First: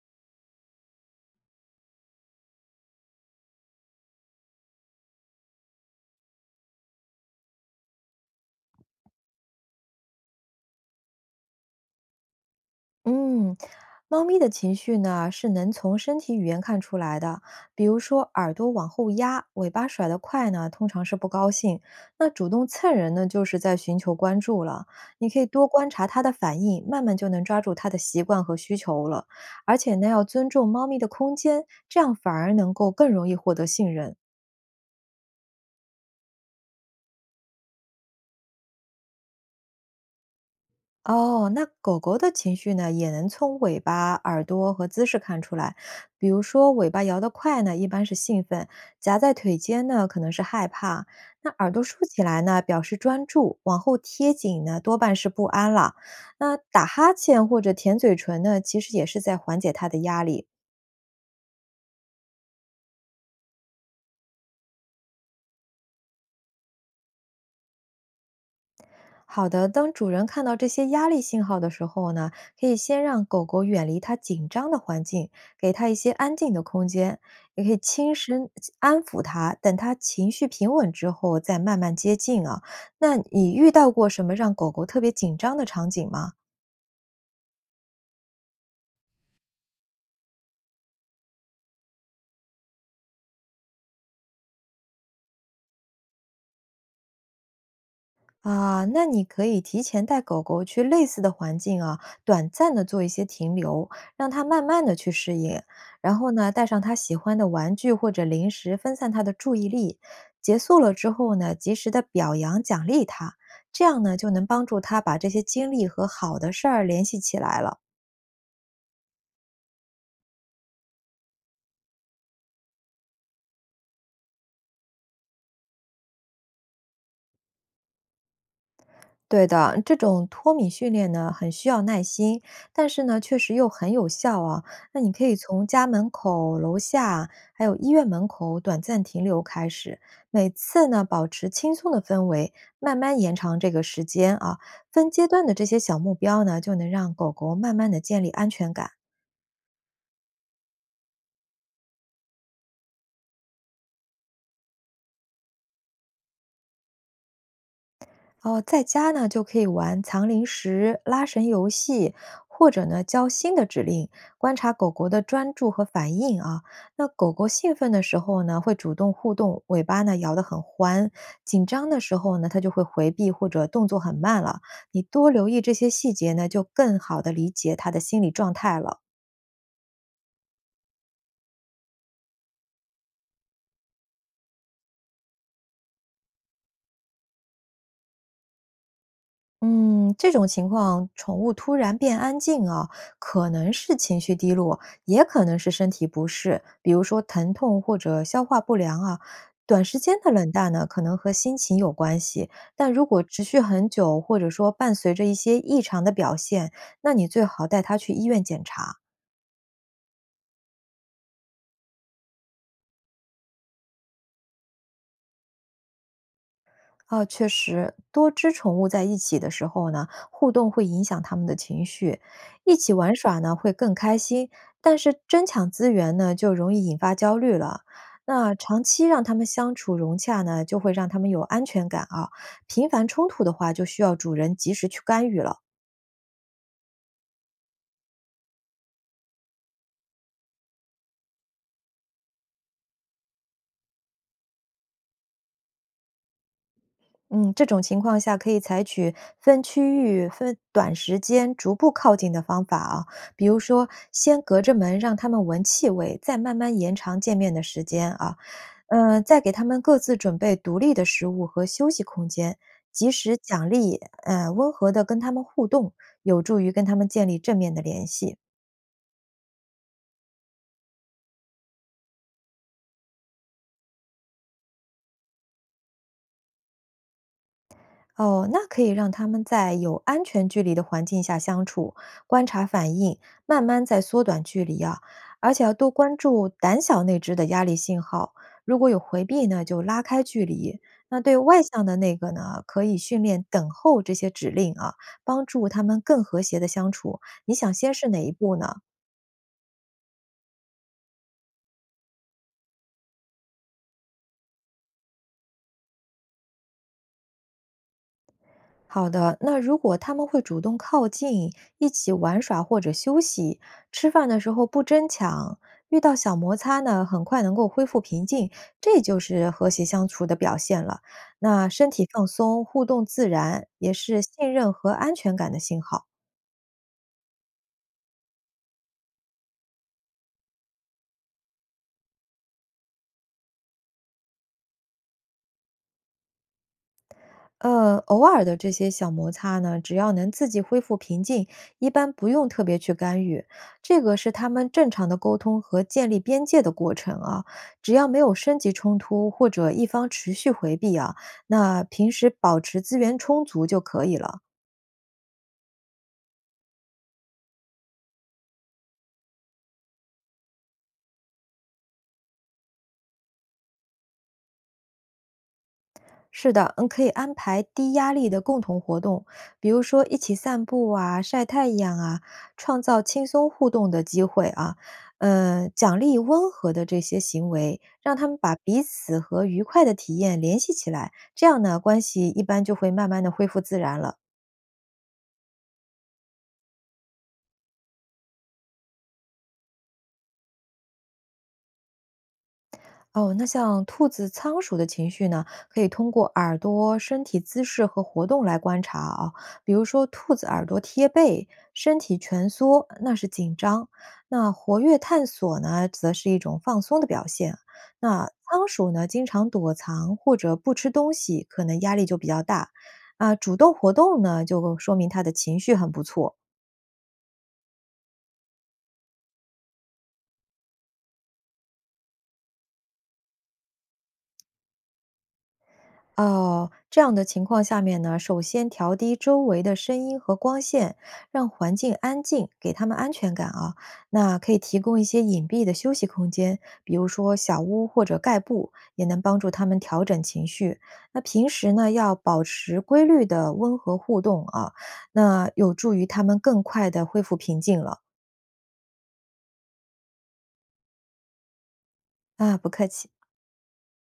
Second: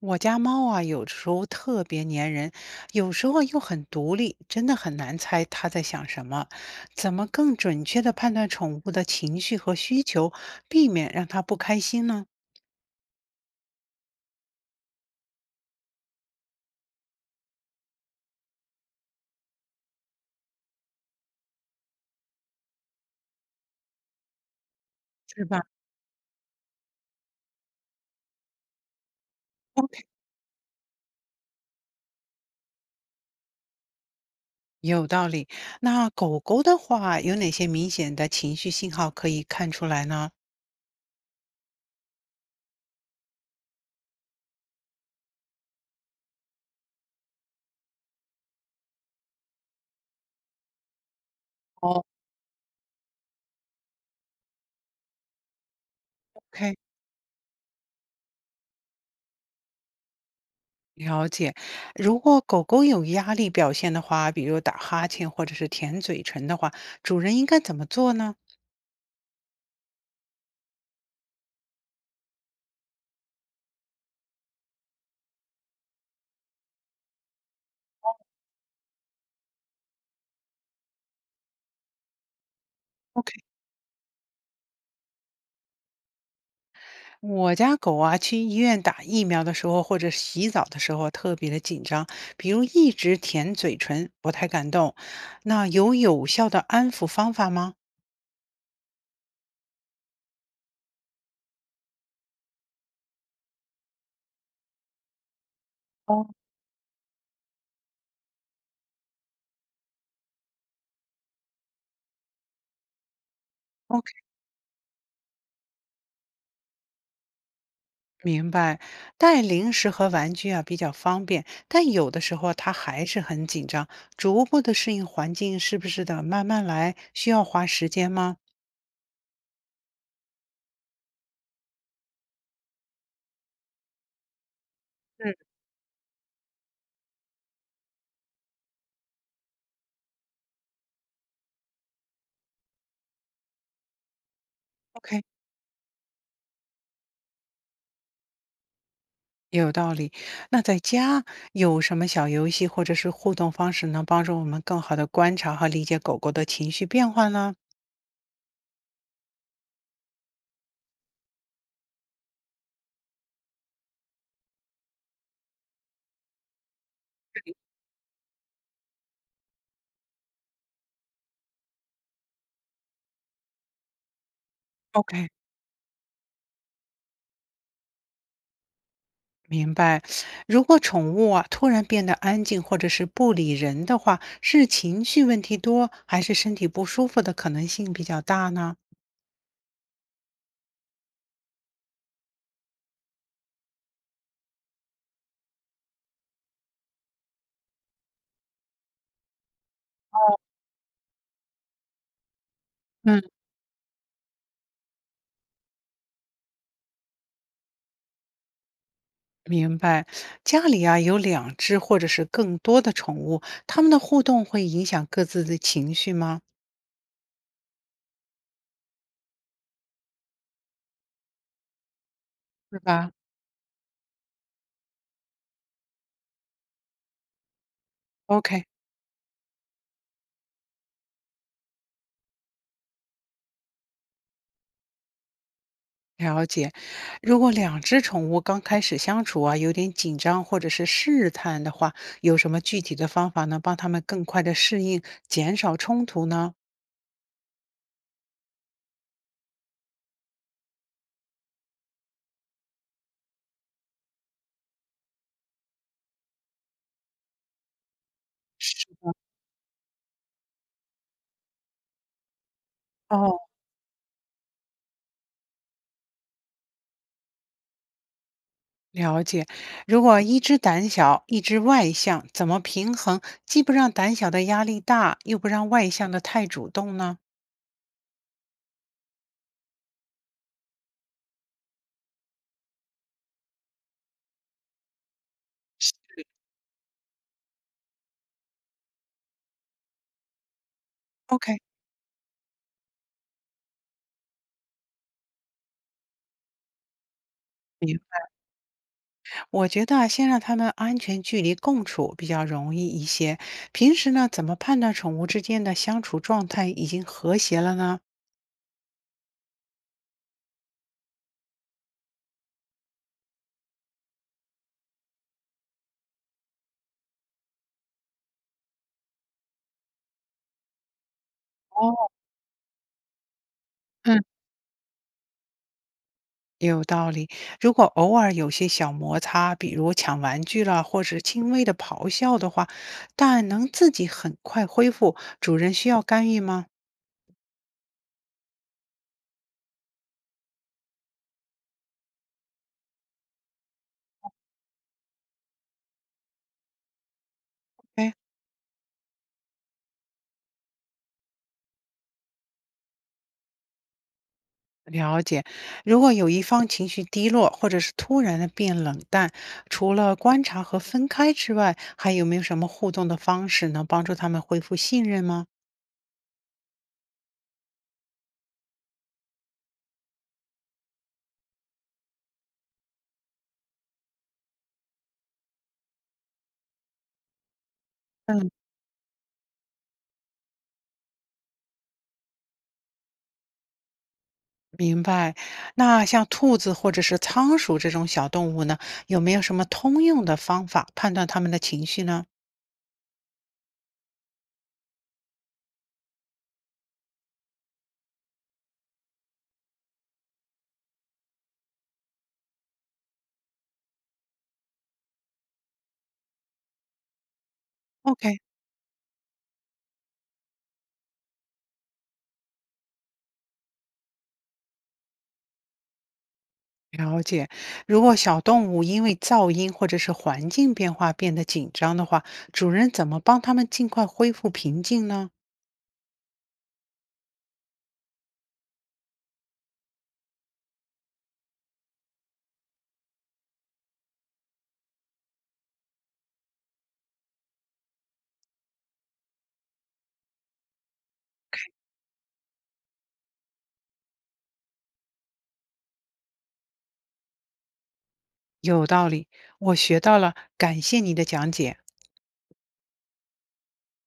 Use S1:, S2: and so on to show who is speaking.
S1: 我家猫啊，有时候特别粘人，有时候又很独立，真的很难猜它在想什么。怎么更准确地判断宠物的情绪和需求，避免让它不开心呢？
S2: 嗯，猫咪的情绪呢是能从身体语言看出来的，比如说耳朵往后压，尾巴甩得快呢，通常是不高兴。那主动蹭人呢，就是在寻求关注了。你可
S1: 是
S2: 以
S1: 吧？
S2: 多观察它的反应，慢慢就能抓住它的习惯和需求了。而且呢，要尊重猫咪的空间，这样反而能够更容易获得信任。
S1: 有道理。那狗狗的话，有哪些明显的情绪信号可以看出来呢？
S2: 哦，那狗狗的情绪呢，也能从尾巴、耳朵和姿势看出来。比如说，尾巴摇得快呢，一般是兴奋；夹在腿间呢，可能是害怕。那耳朵
S1: 哦
S2: 竖起来呢，表示专注；往后贴紧呢，多半是不安了。那
S1: ，OK，
S2: 打哈欠或者舔嘴唇呢，其实也是在缓解它的压力。
S1: 了解。如果狗狗有压力表现的话，比如打哈欠或者是舔嘴唇的话，主人应该怎么做呢？
S2: 好的，当主人看到这些压力信号的时候呢，可以先让狗狗远离它紧张的环境，给它一些安静的空间，也可以轻声安抚它，等它情绪平稳之后再慢慢接近啊。那你遇到过什么让狗狗特别紧张的场景吗？
S1: 我家狗啊，去医院打疫苗的时候，或者洗澡的时候，特别的紧张，比如一直舔嘴唇，不太敢动。那有有效的安抚方法吗？
S2: 啊，那你可以提前带狗狗去类似的环境啊，短暂的做一些停留，让它慢慢的去适应。然
S1: 哦，
S2: 后呢，带上它喜欢的玩具或者零食，分散它的注意力。结束了之后呢，及时的表扬奖励它，这样
S1: ？OK，
S2: 呢就能帮助它把这些经历和好的事儿联系起来了。
S1: 明白。带零食和玩具啊比较方便，但有的时候它还是很紧张。逐步的适应环境，是不是得慢慢来，需要花时间吗？
S2: 对的，这种脱敏训练呢，很需要耐心，但是呢，确实又很有效啊。那你可
S1: 嗯，
S2: 以从家门口、楼下，还有医院门口短暂停留开始，每次呢保持轻松的氛围，慢慢延长这个时间啊。分
S1: ？OK。
S2: 阶段的这些小目标呢，就能让狗狗慢慢的建立安全感。
S1: 有道理。那在家有什么小游戏或者是互动方式能帮助我们更好的观察和理解狗狗的情绪变化呢
S2: 哦，在家呢就可以玩藏零食、拉绳游戏，或者呢教新的指令，观察狗狗的专注和反应啊。那狗狗兴奋的时候呢，会主动互动，尾巴呢摇得很欢；紧张的时候呢，它就会回避或者动作很慢了。你
S1: ？OK，
S2: 多留意这些细节呢，就更好的理解它的心理状态了。
S1: 明白。如果宠物啊突然变得安静或者是不理人的话，是情绪问题多，还是身体不舒服的可能性比较大呢？
S2: 嗯，这种情况，宠物突然变安静啊，可能是情绪低落，也可能是身体不适，比如说疼痛或者消化不良啊。短时间的冷淡呢，可能和心情有关系，但如
S1: 嗯，
S2: 果持续很久，或者说伴随着一些异常的表现，那你最好带它去医院检查。
S1: 明白。家里啊有两只或者是更多的宠物，它们的互动会影响各自的情绪吗？
S2: 啊，确实，多只宠物在一起的时候呢，互动会影响它们的情绪，一
S1: 是
S2: 起
S1: 吧
S2: 玩耍呢会更开心，但是争抢资源呢就容易引发焦虑了。那
S1: ？OK。
S2: 长期让它们相处融洽呢，就会让它们有安全感啊。频繁冲突的话，就需要主人及时去干预了。
S1: 了解，如果两只宠物刚开始相处啊，有点紧张或者是试探的话，有什么具体的方法能帮它们更快的适应，减少冲突呢？
S2: 嗯，这种情况下可以采取分区域、分短时间、逐步靠近的方法啊，比如说先隔着门让它们闻气味，再慢慢延长见面的时间啊。
S1: 是，
S2: 嗯，再给他们各自准备独立的食物和休息空间，及时
S1: 哦，
S2: 奖励，嗯，温和的跟他们互动，有助于跟他们建立正面的联系。
S1: 了解。如果一只胆小，一只外向，怎么平衡，既不让胆小的压力大，又不让外向的太主动呢
S2: 哦，那可以让他们在有安全距离的环境下相处，观察反应，慢慢再缩短距离啊。而且要多关注胆小那只的压力信号，如果有回避呢，就拉开距离。那对
S1: ？OK，
S2: 外向的那个呢，可以训练等候这些指令啊，帮助他们更和谐的相处。你想先是哪一步呢？
S1: 我觉得啊先让它们安全距离共处比较容易一些。平时呢，怎么判断宠物之间的相处状态已经和谐了呢？
S2: 好的，那如果他们会主动靠近，一起玩耍或者休息，吃饭的时候不争抢，遇到小摩擦呢，很快能够恢复平静，这就是和谐相处的表现了。那身体
S1: 哦，
S2: 放松，互动自然，也
S1: 嗯，
S2: 是信任和安全感的信号。
S1: 有道理。如果偶尔有些小摩擦，比如抢玩具了，或者轻微的咆哮的话，但能自己很快恢复，主人需要干预吗？
S2: 偶尔的这些小摩擦呢，只要能自己恢复平静，一般不用特别去干预。这个是他们正常的沟通和建立边界的过程啊。只要
S1: 哎，
S2: 没有升级冲突或者一方持续回避啊，那平时保持资源充足就可以了。
S1: 了解，如果有一方情绪低落，或者是突然的变冷淡，除了观察和分开之外，还有没有什么互动的方式能帮助他们恢复信任吗？
S2: 是的，嗯，可以安排低压力的共同活动，比如说一起散步啊、晒太阳啊，创造轻松互动的机会啊。嗯，奖励温和的这些行为，让他们
S1: 嗯，
S2: 把彼此和愉快的体验联系起来，这样呢，关系一般就会慢慢的恢复自然了。
S1: 明白。那像兔子或者是仓鼠这种小动物呢，有没有什么通用的方法判断它们的情绪呢
S2: 哦，那像兔子、仓鼠的情绪呢，可以通过耳朵、身体姿势和活动来观察啊。比如说，兔子耳朵贴背，身体蜷缩，那是紧张；那活跃探索呢，则是一种放松的表现。那
S1: ？OK，
S2: 仓鼠呢，经常躲藏或者不吃东西，可能压力就比较大。啊，主动活动呢，就说明它的情绪很不错。
S1: 了解。如果小动物因为噪音或者是环境变化变得紧张的话，主人怎么帮它们尽快恢复平静呢？
S2: 哦，这样的情况下面呢，首先调低周围的声音和光线，让环境安静，给他们安全感啊。那可以提供一些隐蔽的休息空间，比如说小屋或者盖布，也能帮助他们调整情绪。那平时呢，要保持规律的温和互动啊，那有助于他们更快的恢复平静了。
S1: 有道理，我学到了，感谢你的讲解。
S2: 啊，不客气。